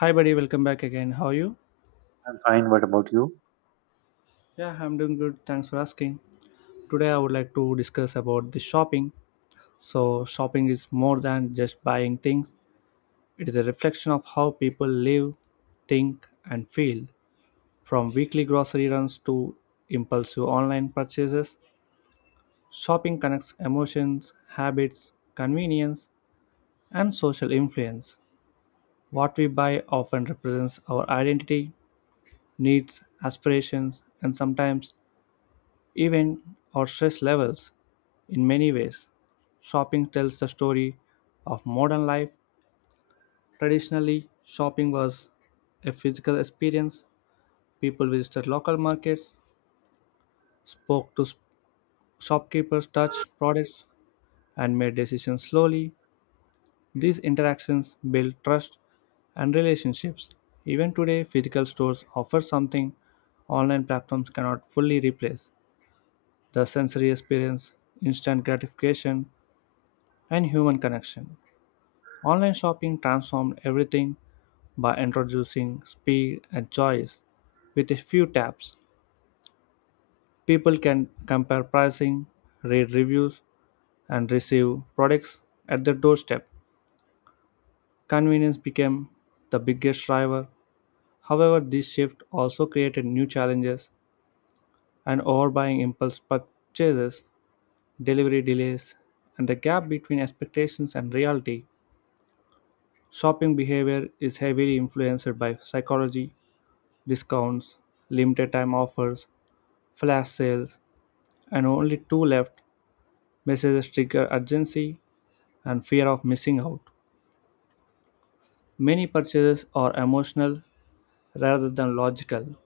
Hi, buddy. Welcome back again. How are you? I'm fine. What about you? Yeah, I'm doing good. Thanks for asking. Today, I would like to discuss about the shopping. So, shopping is more than just buying things. It is a reflection of how people live, think, and feel. From weekly grocery runs to impulsive online purchases, shopping connects emotions, habits, convenience, and social influence. What we buy often represents our identity, needs, aspirations, and sometimes event, or stress levels. In many ways, shopping tells the story of modern life. Traditionally, shopping was a physical experience. People visited local markets, spoke to shopkeepers, touched products, and made decisions slowly. These interactions built trust and relationships. Even today, physical stores offer something online platforms cannot fully replace the sensory experience, instant gratification, and human connection. Online shopping transformed everything by introducing speed and choice. With a few taps, people can compare pricing, read reviews, and receive products at their doorstep. Convenience became the biggest driver. However, this shift also created new challenges and overbuying impulse purchases, delivery delays, and the gap between expectations and reality. Shopping behavior is heavily influenced by psychology discounts, limited time offers, flash sales, and only two left messages trigger urgency and fear of missing out. Many purchases are emotional rather than logical.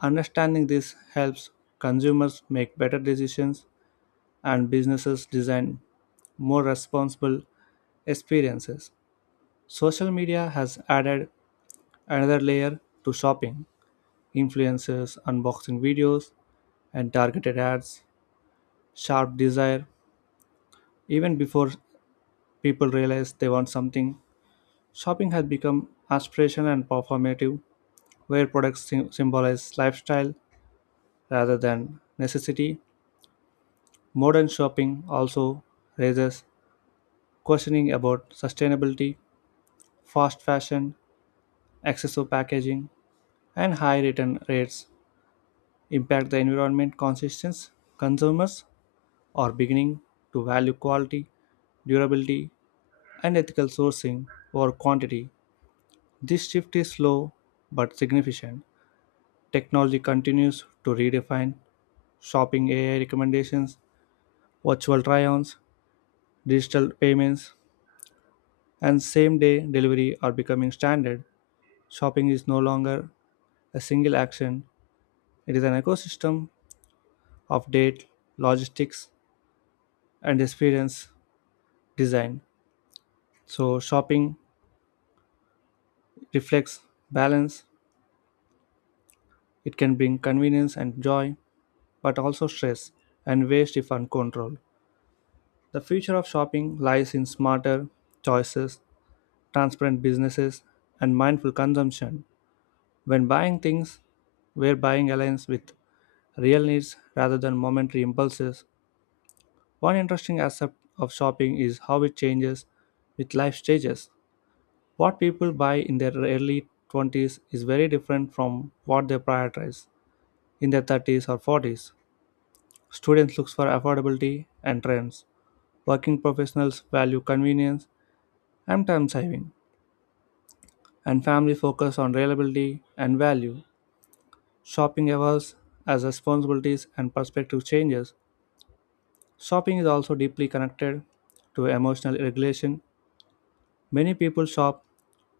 Understanding this helps consumers make better decisions and businesses design more responsible experiences. Social media has added another layer to shopping influencers, unboxing videos, and targeted ads, sharp desire. Even before people realize they want something, shopping has become aspirational and performative, where products symbolize lifestyle rather than necessity. Modern shopping also raises questioning about sustainability, fast fashion, excessive packaging, and high return rates impact the environment conscious consumers are beginning to value quality, durability, and ethical sourcing over quantity. This shift is slow but significant. Technology continues to redefine shopping AI recommendations, virtual try ons, digital payments, and same day delivery are becoming standard. Shopping is no longer a single action, it is an ecosystem of date, logistics, and experience design. So, shopping reflects balance, it can bring convenience and joy, but also stress and waste if uncontrolled. The future of shopping lies in smarter choices, transparent businesses, and mindful consumption. When buying things, where buying aligns with real needs rather than momentary impulses. One interesting aspect of shopping is how it changes with life stages. What people buy in their early 20s is very different from what they prioritize in their 30s or 40s. Students look for affordability and trends. Working professionals value convenience and time saving, and family focus on reliability and value. Shopping evolves as responsibilities and perspective changes. Shopping is also deeply connected to emotional regulation. Many people shop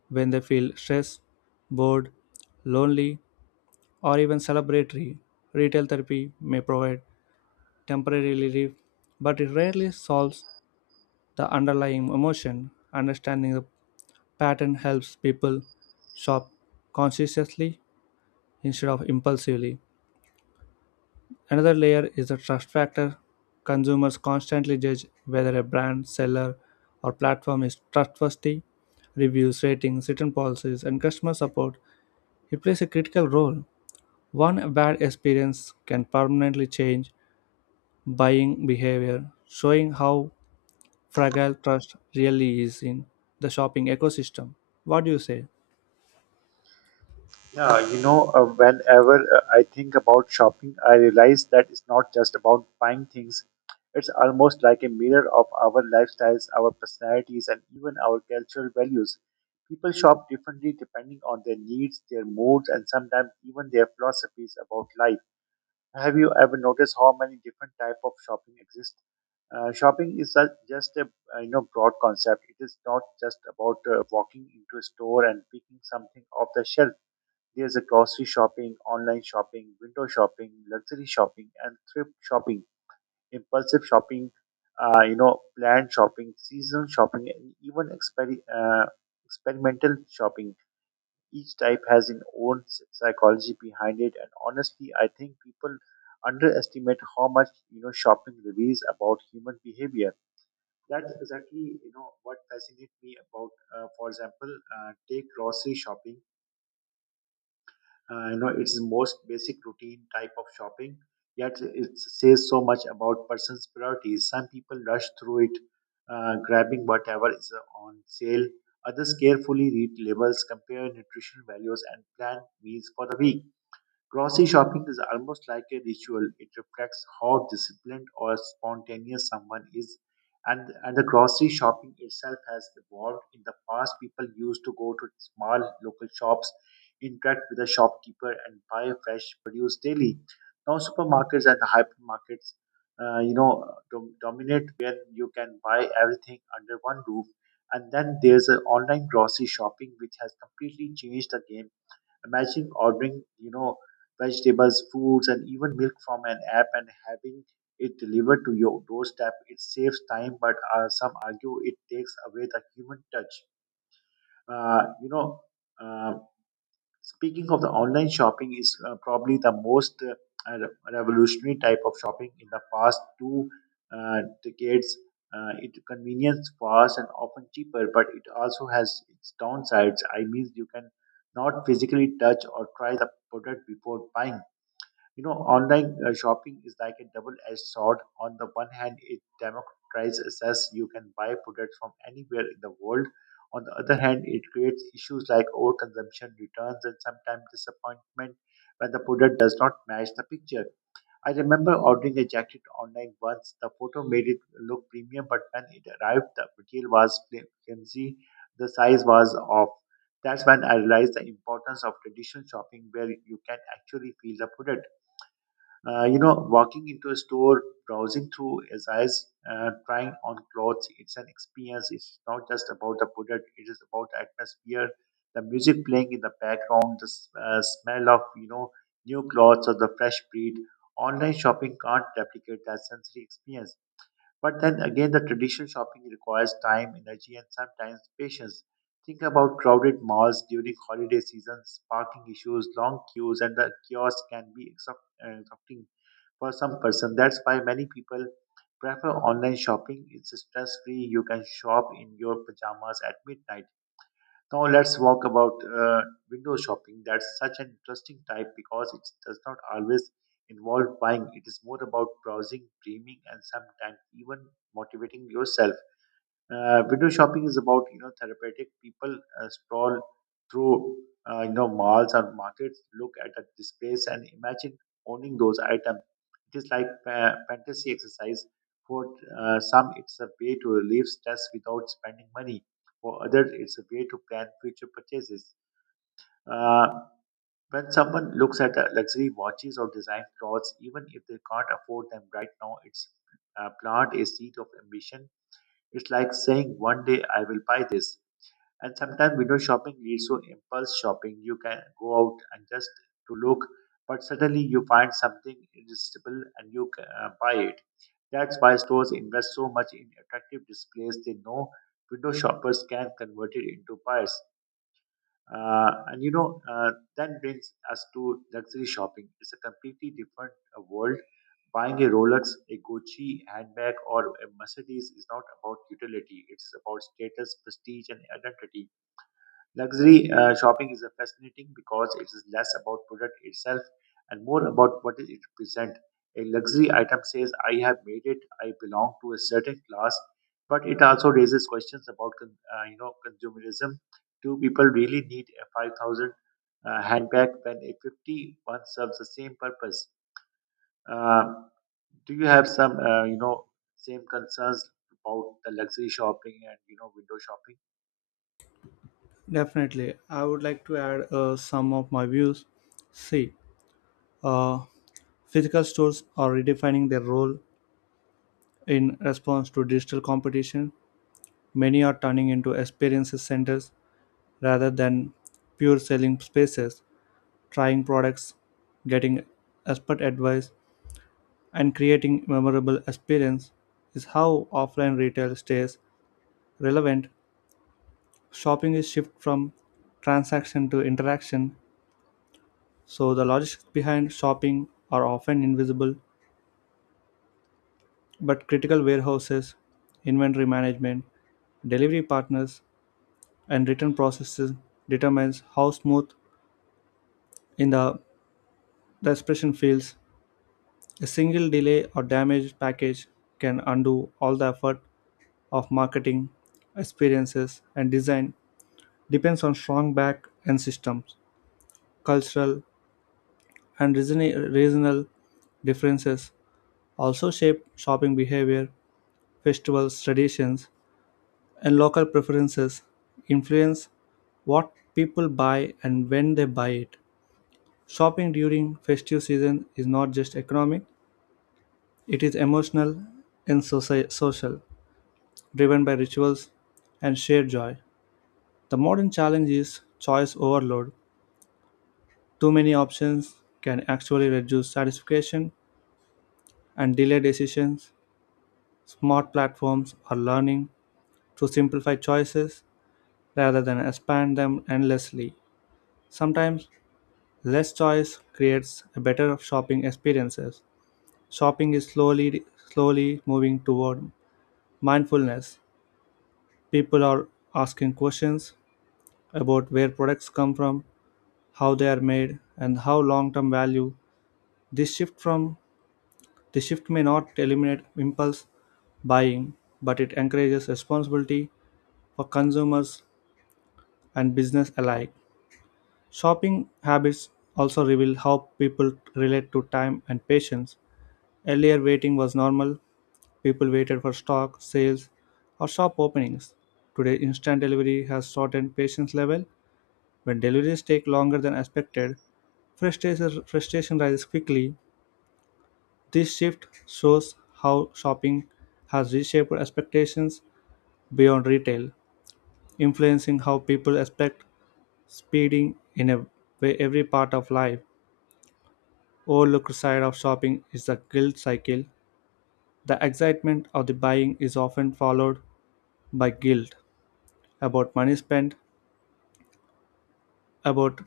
when they feel stressed, bored, lonely, or even celebratory. Retail therapy may provide temporary relief, but it rarely solves the underlying emotion. Understanding the pattern helps people shop consciously instead of impulsively. Another layer is the trust factor. Consumers constantly judge whether a brand, seller, or platform is trustworthy. Reviews, ratings, written policies, and customer support it plays a critical role. One bad experience can permanently change buying behavior, showing how fragile trust really is in the shopping ecosystem. What do you say? Yeah, whenever I think about shopping, I realize that it's not just about buying things. It's almost like a mirror of our lifestyles, our personalities, and even our cultural values. People shop differently depending on their needs, their moods, and sometimes even their philosophies about life. Have you ever noticed how many different type of shopping exist? Shopping is just a broad concept. It is not just about walking into a store and picking something off the shelf. There's a grocery shopping, online shopping, window shopping, luxury shopping, and thrift shopping, impulsive shopping, planned shopping, seasonal shopping, and even experimental shopping. Each type has its own psychology behind it, and honestly, I think people underestimate how much shopping reveals about human behavior. That's exactly what fascinates me about. For example, take grocery shopping. It's the most basic routine type of shopping, yet it says so much about person's priorities. Some people rush through it, grabbing whatever is on sale. Others carefully read labels, compare nutrition values, and plan meals for the week. Grocery shopping is almost like a ritual. It reflects how disciplined or spontaneous someone is. And the grocery shopping itself has evolved. In the past, people used to go to small local shops, interact with a shopkeeper, and buy fresh produce daily. Now, supermarkets and hypermarkets, uh, you know, dominate where you can buy everything under one roof. And then there's an online grocery shopping, which has completely changed the game. Imagine ordering, vegetables, foods, and even milk from an app and having it delivered to your doorstep. It saves time, but some argue it takes away the human touch. Uh, you know, uh, Speaking of the online shopping is probably the most revolutionary type of shopping in the past 2 decades. It convenience fast and often cheaper, but it also has its downsides. I mean, you can not physically touch or try the product before buying. Online shopping is like a double-edged sword. On the one hand, it democratizes access. You can buy products from anywhere in the world. On the other hand, it creates issues like overconsumption, returns, and sometimes disappointment when the product does not match the picture. I remember ordering a jacket online once. The photo made it look premium, but when it arrived, the material was flimsy, the size was off. That's when I realized the importance of traditional shopping where you can actually feel the product. Walking into a store, browsing through his eyes, trying on clothes, it's an experience. It's not just about the product, it is about the atmosphere, the music playing in the background, the smell of, new clothes or the fresh breed. Online shopping can't replicate that sensory experience. But then again, the traditional shopping requires time, energy, and sometimes patience. Think about crowded malls during holiday seasons, parking issues, long queues, and the kiosks can be exhausting for some person. That's why many people prefer online shopping. It's stress free. You can shop in your pajamas at midnight. Now let's walk about window shopping. That's such an interesting type because it does not always involve buying. It is more about browsing, dreaming, and sometimes even motivating yourself. Window shopping is about therapeutic. People sprawl through malls or markets, look at the displays, and imagine owning those items. It is like fantasy exercise for some. It's a way to relieve stress without spending money. For others, it's a way to plan future purchases. Uh, when someone looks at luxury watches or design clothes, even if they can't afford them right now, it's plant a seed of ambition. It's like saying, one day I will buy this. And sometimes window shopping leads to impulse shopping. You can go out and just to look, but suddenly you find something irresistible and you buy it. That's why stores invest so much in attractive displays. They know window shoppers can convert it into buyers. And that brings us to luxury shopping. It's a completely different world. Buying a Rolex, a Gucci handbag, or a Mercedes is not about utility. It's about status, prestige, and identity. Luxury shopping is fascinating because it is less about product itself and more about what it represents. A luxury item says, "I have made it. I belong to a certain class," but it also raises questions about consumerism. Do people really need a 5,000 handbag when a fifty one serves the same purpose? Uh, do you have some same concerns about the luxury shopping and window shopping? Definitely. I would like to add some of my views. See, uh, physical stores are redefining their role in response to digital competition. Many are turning into experiences centers rather than pure selling spaces, trying products, getting expert advice, and creating memorable experience is how offline retail stays relevant. Shopping is shift from transaction to interaction, so the logistics behind shopping are often invisible, but critical warehouses, inventory management, delivery partners, and written processes determines how smooth in the, the expression feels. A single delay or damaged package can undo all the effort of marketing, experiences, and design depends on strong back end systems. Cultural and regional differences also shape shopping behavior, festivals, traditions, and local preferences influence what people buy and when they buy it. Shopping during festive season is not just economic, it is emotional and social, driven by rituals and shared joy. The modern challenge is choice overload. Too many options can actually reduce satisfaction and delay decisions. Smart platforms are learning to simplify choices rather than expand them endlessly. Sometimes less choice creates a better shopping experiences. Shopping is slowly moving toward mindfulness. People are asking questions about where products come from, how they are made, and how long-term value. This shift from this shift may not eliminate impulse buying, but it encourages responsibility for consumers and business alike. Shopping habits also reveal how people relate to time and patience. Earlier, waiting was normal. People waited for stock, sales, or shop openings. Today, instant delivery has shortened patience level. When deliveries take longer than expected, frustration rises quickly. This shift shows how shopping has reshaped expectations beyond retail, influencing how people expect speeding in a way every part of life. Overlooked side of shopping is the guilt cycle. The excitement of the buying is often followed by guilt about money spent, about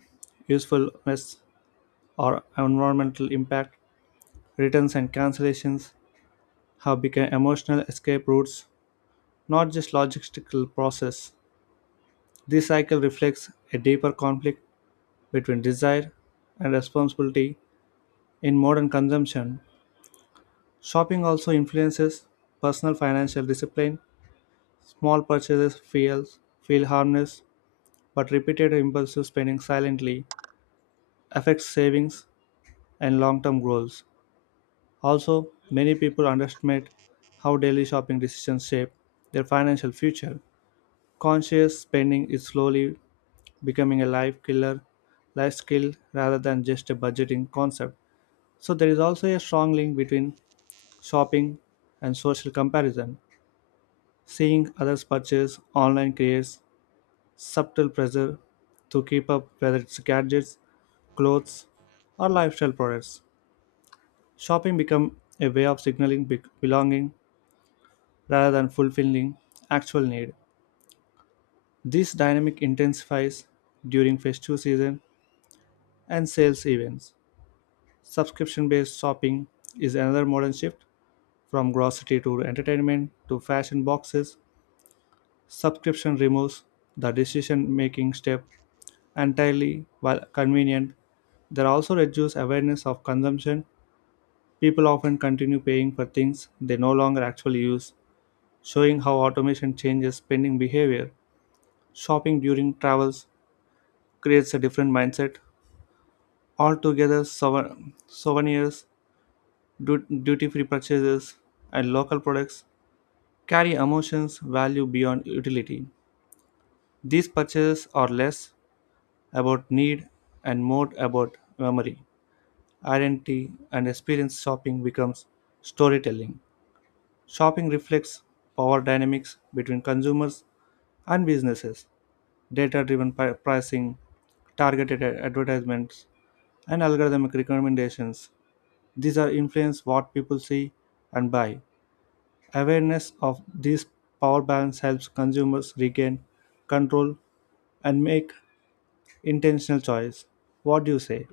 usefulness or environmental impact, returns and cancellations have become emotional escape routes, not just logistical process. This cycle reflects a deeper conflict between desire and responsibility in modern consumption. Shopping also influences personal financial discipline. Small purchases feel harmless, but repeated impulsive spending silently affects savings and long-term goals. Also, many people underestimate how daily shopping decisions shape their financial future. Conscious spending is slowly becoming a life skill rather than just a budgeting concept. So there is also a strong link between shopping and social comparison. Seeing others purchase online creates subtle pressure to keep up whether it's gadgets, clothes, or lifestyle products. Shopping becomes a way of signaling belonging rather than fulfilling actual need. This dynamic intensifies during festive season and sales events. Subscription based shopping is another modern shift from grocery to entertainment to fashion boxes. Subscription removes the decision making step entirely while convenient. There also reduced awareness of consumption. People often continue paying for things they no longer actually use, showing how automation changes spending behavior. Shopping during travels creates a different mindset. Altogether, souvenirs, duty free purchases, and local products carry emotions value beyond utility. These purchases are less about need and more about memory, identity, and experience. Shopping becomes storytelling. Shopping reflects power dynamics between consumers and businesses, data driven pricing, targeted advertisements, and algorithmic recommendations. These are influence what people see and buy. Awareness of this power balance helps consumers regain control and make intentional choice. What do you say?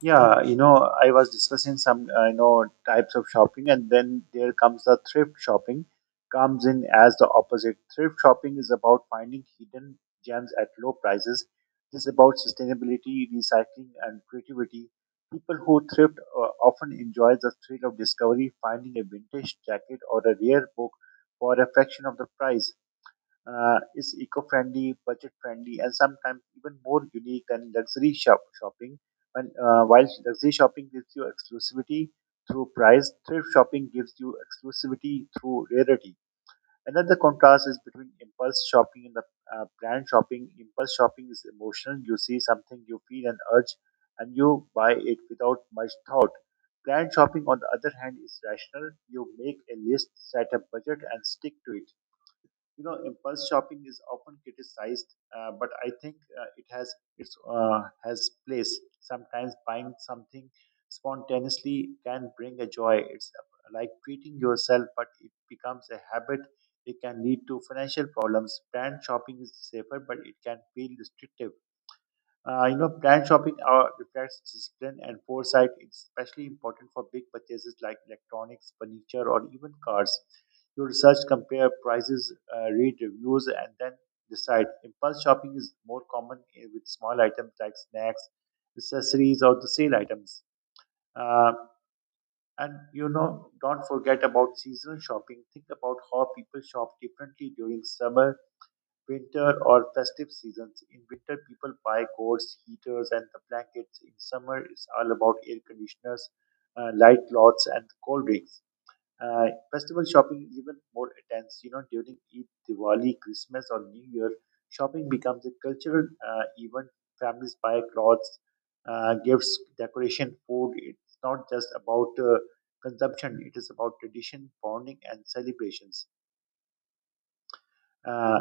Yeah, I was discussing some, types of shopping, and then there comes the thrift shopping, comes in as the opposite. Thrift shopping is about finding hidden gems at low prices. It's about sustainability, recycling, and creativity. People who thrift often enjoy the thrill of discovery, finding a vintage jacket or a rare book for a fraction of the price. Uh, is eco-friendly, budget-friendly, and sometimes even more unique than luxury shopping. And while luxury shopping gives you exclusivity through price, thrift shopping gives you exclusivity through rarity. Another contrast is between impulse shopping and the planned shopping. Impulse shopping is emotional. You see something, you feel an urge, and you buy it without much thought. Planned shopping, on the other hand, is rational. You make a list, set a budget, and stick to it. Impulse shopping is often criticized, but I think, it has its has place. Sometimes buying something spontaneously can bring a joy. It's like treating yourself, but it becomes a habit, it can lead to financial problems. Planned shopping is safer, but it can feel restrictive. Plan shopping reflects discipline and foresight. It's especially important for big purchases like electronics, furniture, or even cars. You research, compare prices, read reviews, and then decide. Impulse shopping is more common with small items like snacks, accessories, or the sale items. Uh, and don't forget about seasonal shopping. Think about how people shop differently during summer, winter, or festive seasons. In winter, people buy coats, heaters, and the blankets. In summer, it's all about air conditioners, light clothes, and cold drinks. Uh, festival shopping is even more intense. You know, during Eid, Diwali, Christmas, or New Year, shopping becomes a cultural event. Families buy clothes, gifts, decoration, food. It's not just about consumption; it is about tradition, bonding, and celebrations. Uh,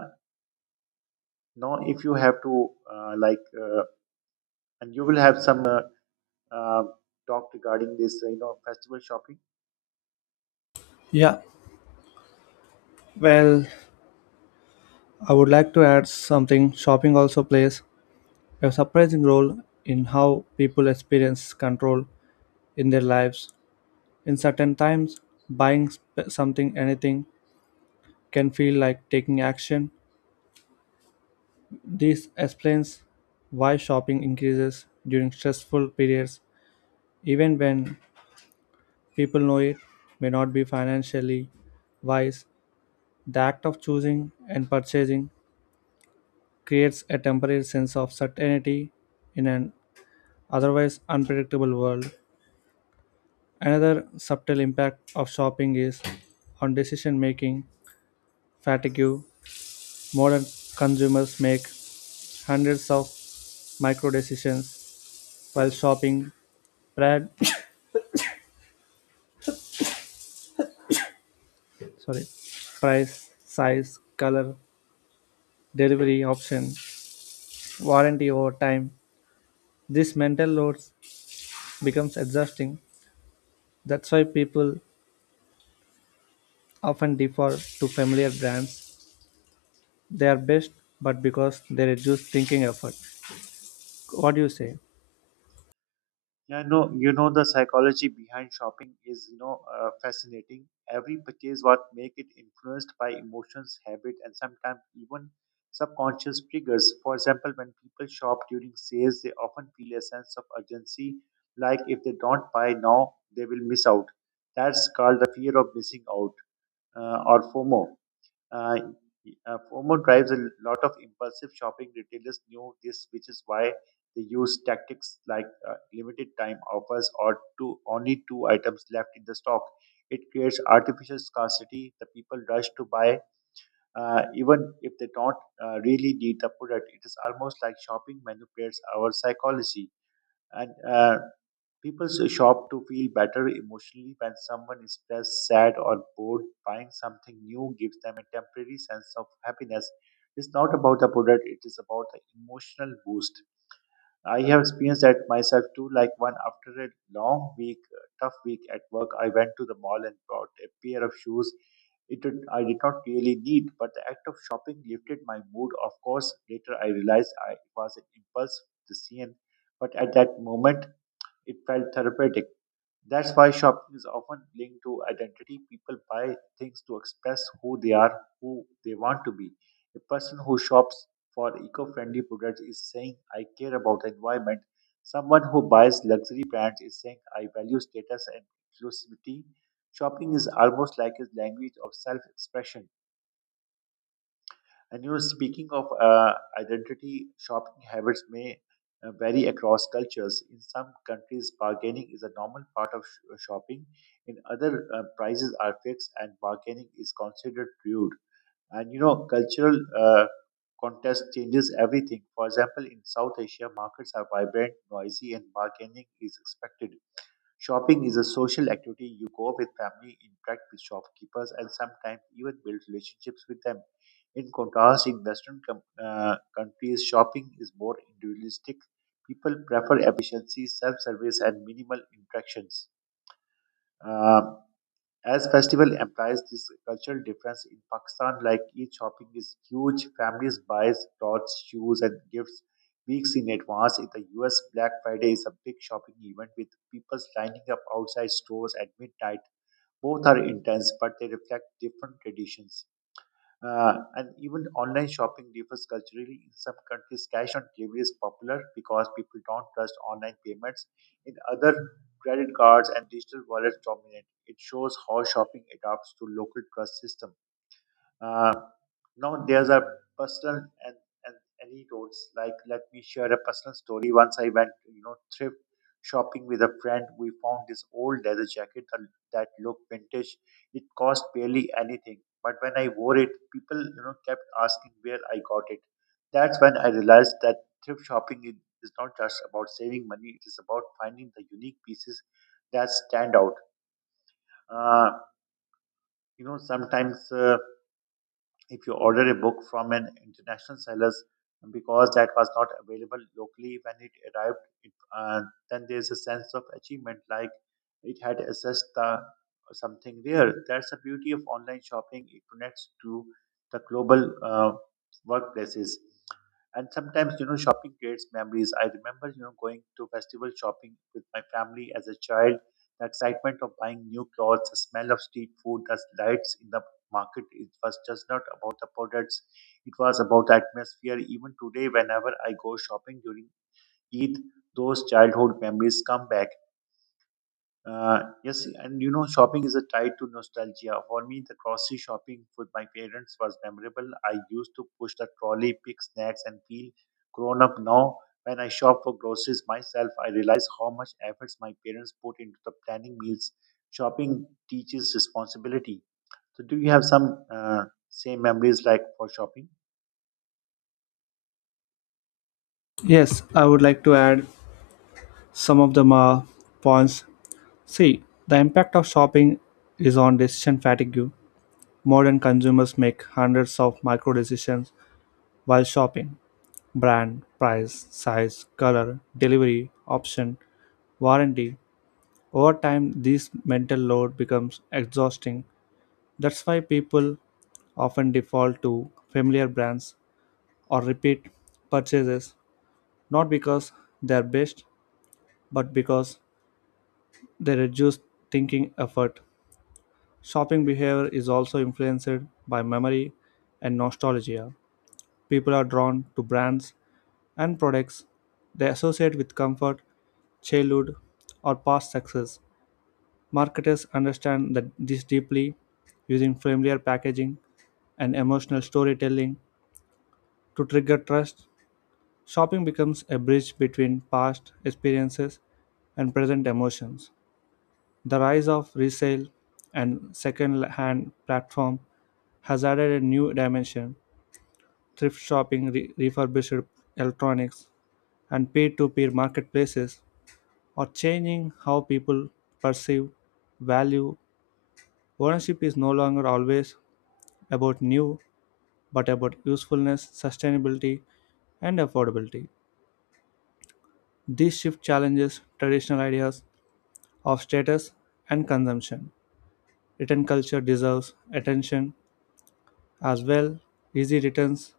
now, if you have to like, and you will have some uh, talk regarding this, festival shopping. Yeah. Well, I would like to add something. Shopping also plays a surprising role in how people experience control in their lives. In certain times, buying something, anything, can feel like taking action. This explains why shopping increases during stressful periods, even when people know it may not be financially wise. The act of choosing and purchasing creates a temporary sense of certainty in an otherwise unpredictable world. Another subtle impact of shopping is on decision making fatigue. Modern consumers make hundreds of micro decisions while shopping brand, sorry, price, size, color, delivery option, warranty over time. This mental load becomes exhausting. That's why people often default to familiar brands. They are best, but because they reduce thinking effort. What do you say? Yeah, no, the psychology behind shopping is, fascinating. Every purchase what make it influenced by emotions, habit, and sometimes even subconscious triggers. For example, when people shop during sales, they often feel a sense of urgency, like if they don't buy now, they will miss out. That's called the fear of missing out, or FOMO. Uh, FOMO drives a lot of impulsive shopping. Retailers knew this, which is why they use tactics like limited time offers, or two only two items left in the stock. It creates artificial scarcity. The people rush to buy, even if they don't really need the product. It is almost like shopping manipulates our psychology. And people shop to feel better emotionally when someone is stressed, sad, or bored. Buying something new gives them a temporary sense of happiness. It's not about the product, it is about the emotional boost. I have experienced that myself too, like one after a long week, tough week at work, I went to the mall and bought a pair of shoes I did not really need, but the act of shopping lifted my mood. Of course, later I realized it was an impulse decision, but at that moment it felt therapeutic. That's why shopping is often linked to identity. People buy things to express who they are, who they want to be. A person who shops for eco friendly products is saying, I care about the environment. Someone who buys luxury brands is saying, I value status and inclusivity. Shopping is almost like a language of self expression. And speaking of identity, shopping habits may vary across cultures. In some countries, bargaining is a normal part of shopping. In other, prices are fixed and bargaining is considered rude. And you know, cultural contest changes everything. For example, in South Asia, markets are vibrant, noisy, and bargaining is expected. Shopping is a social activity. You go with family, interact with shopkeepers, and sometimes even build relationships with them. In contrast, in Western countries, shopping is more individualistic. People prefer efficiency, self service, and minimal interactions. Um, as festival implies this cultural difference in Pakistan, like Eid shopping is huge, families buys clothes, shoes, and gifts weeks in advance. In the US, Black Friday is a big shopping event with people lining up outside stores at midnight. Both are intense, but they reflect different traditions. And even online shopping differs culturally. In some countries, cash on delivery is popular because people don't trust online payments. In other, credit cards and digital wallets dominate. It shows how shopping adapts to local trust system. Uh, no, there's a personal and anecdotes. Like, let me share a personal story. Once I went, you know, thrift shopping with a friend. We found this old leather jacket that looked vintage. It cost barely anything, but when I wore it, people, you know, kept asking where I got it. That's when I realized that thrift shopping is not just about saving money. It is about finding the unique pieces that stand out. Uh, sometimes, if you order a book from an international sellers because that was not available locally when it arrived it, then there's a sense of achievement like it had assessed the something there. That's the beauty of online shopping. It connects to the global workplaces. And sometimes, you know, shopping creates memories. I remember, you know, going to festival shopping with my family as a child. The excitement of buying new clothes, the smell of street food, the lights in the market. It was just not about the products, it was about the atmosphere. Even today, whenever I go shopping during Eid, those childhood memories come back. Yes, and you know, shopping is a tie to nostalgia. For me, the grocery shopping with my parents was memorable. I used to push the trolley, pick snacks, and feel grown up now. When I shop for groceries myself, I realize how much efforts my parents put into the planning meals. Shopping teaches responsibility. So do you have some same memories like for shopping? Yes, I would like to add some of the ma points. See, the impact of shopping is on decision fatigue. Modern consumers make hundreds of micro decisions while shopping brand, price, size, color, delivery, option, warranty. Over time, this mental load becomes exhausting. That's why people often default to familiar brands or repeat purchases not because they're best, but because they reduce thinking effort. Shopping behavior is also influenced by memory and nostalgia. People are drawn to brands and products they associate with comfort, childhood, or past success. Marketers understand that this deeply using familiar packaging and emotional storytelling to trigger trust. Shopping becomes a bridge between past experiences and present emotions. The rise of resale and second hand platform has added a new dimension. Thrift shopping, refurbished electronics, and peer to peer marketplaces are changing how people perceive value. Ownership is no longer always about new, but about usefulness, sustainability, and affordability. This shift challenges traditional ideas of status and consumption. Written culture deserves attention as well. Easy returns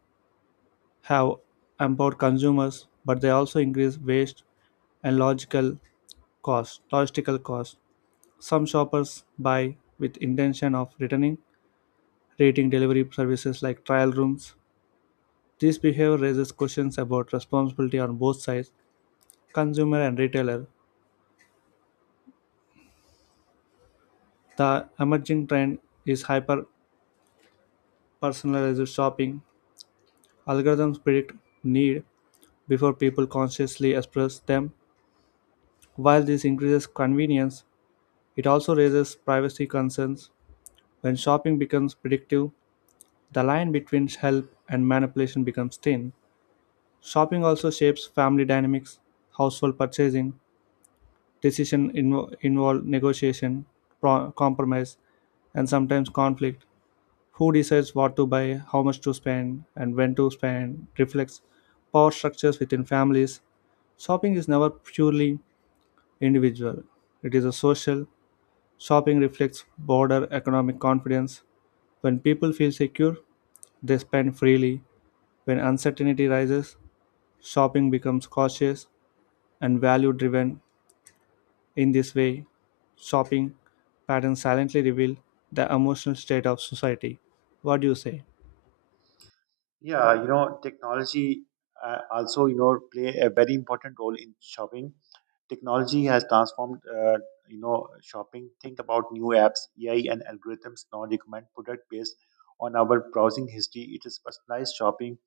have empowered consumers, but they also increase waste and logistical cost. Some shoppers buy with intention of returning, rating delivery services like trial rooms. This behavior raises questions about responsibility on both sides, consumer and retailer. The emerging trend is hyper personalized shopping. Algorithms predict need before people consciously express them. While this increases convenience, it also raises privacy concerns. When shopping becomes predictive, the line between help and manipulation becomes thin. Shopping also shapes family dynamics, household purchasing, decision involve negotiation, compromise, and sometimes conflict. Who decides what to buy, how much to spend, and when to spend reflects power structures within families. Shopping is never purely individual, it is a social. Shopping reflects broader economic confidence. When people feel secure, they spend freely. When uncertainty rises, shopping becomes cautious and value driven. In this way, shopping patterns silently reveal the emotional state of society. What do you say? Yeah, you know, technology also, you know, play a very important role in shopping. Technology has transformed, you know, shopping. Think about new apps, AI, and algorithms now recommend product based on our browsing history. It is personalized shopping,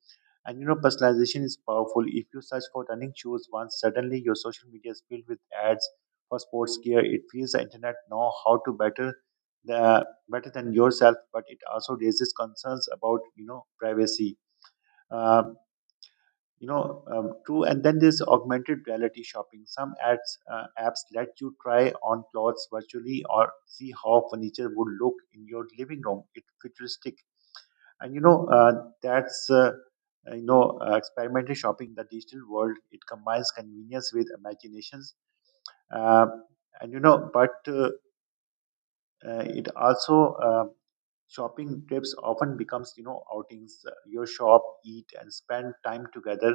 and you know, personalization is powerful. If you search for running shoes once, suddenly your social media is filled with ads for sports gear. It feels the internet know how to better the better than yourself, but it also raises concerns about, you know, privacy. uh, True. And then there's augmented reality shopping. Some ads, apps let you try on clothes virtually or see how furniture would look in your living room. It's futuristic. And you know, that's experimental shopping, the digital world. It combines convenience with imaginations. Uh, and you know but it also Shopping trips often becomes, you know, outings. You shop, eat, and spend time together.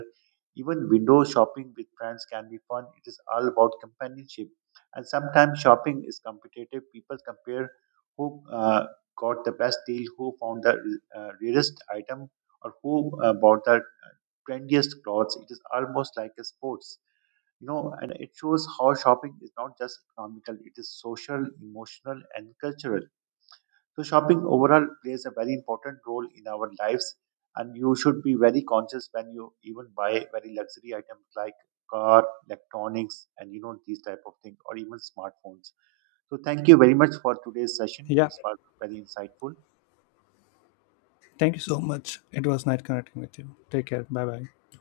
Even window shopping with friends can be fun. It is all about companionship. And sometimes shopping is competitive. People compare who got the best deal, who found the rarest item, or who bought the trendiest clothes. It is almost like a sports, you know. And it shows how shopping is not just economical, it is social, emotional, and cultural. So, shopping overall plays a very important role in our lives, and you should be very conscious when you even buy very luxury items like car, electronics, and you know these type of things, or even smartphones. So, thank you very much for today's session. Yeah, It was very insightful. thank you so much. It was nice connecting with you. Take care. Bye bye.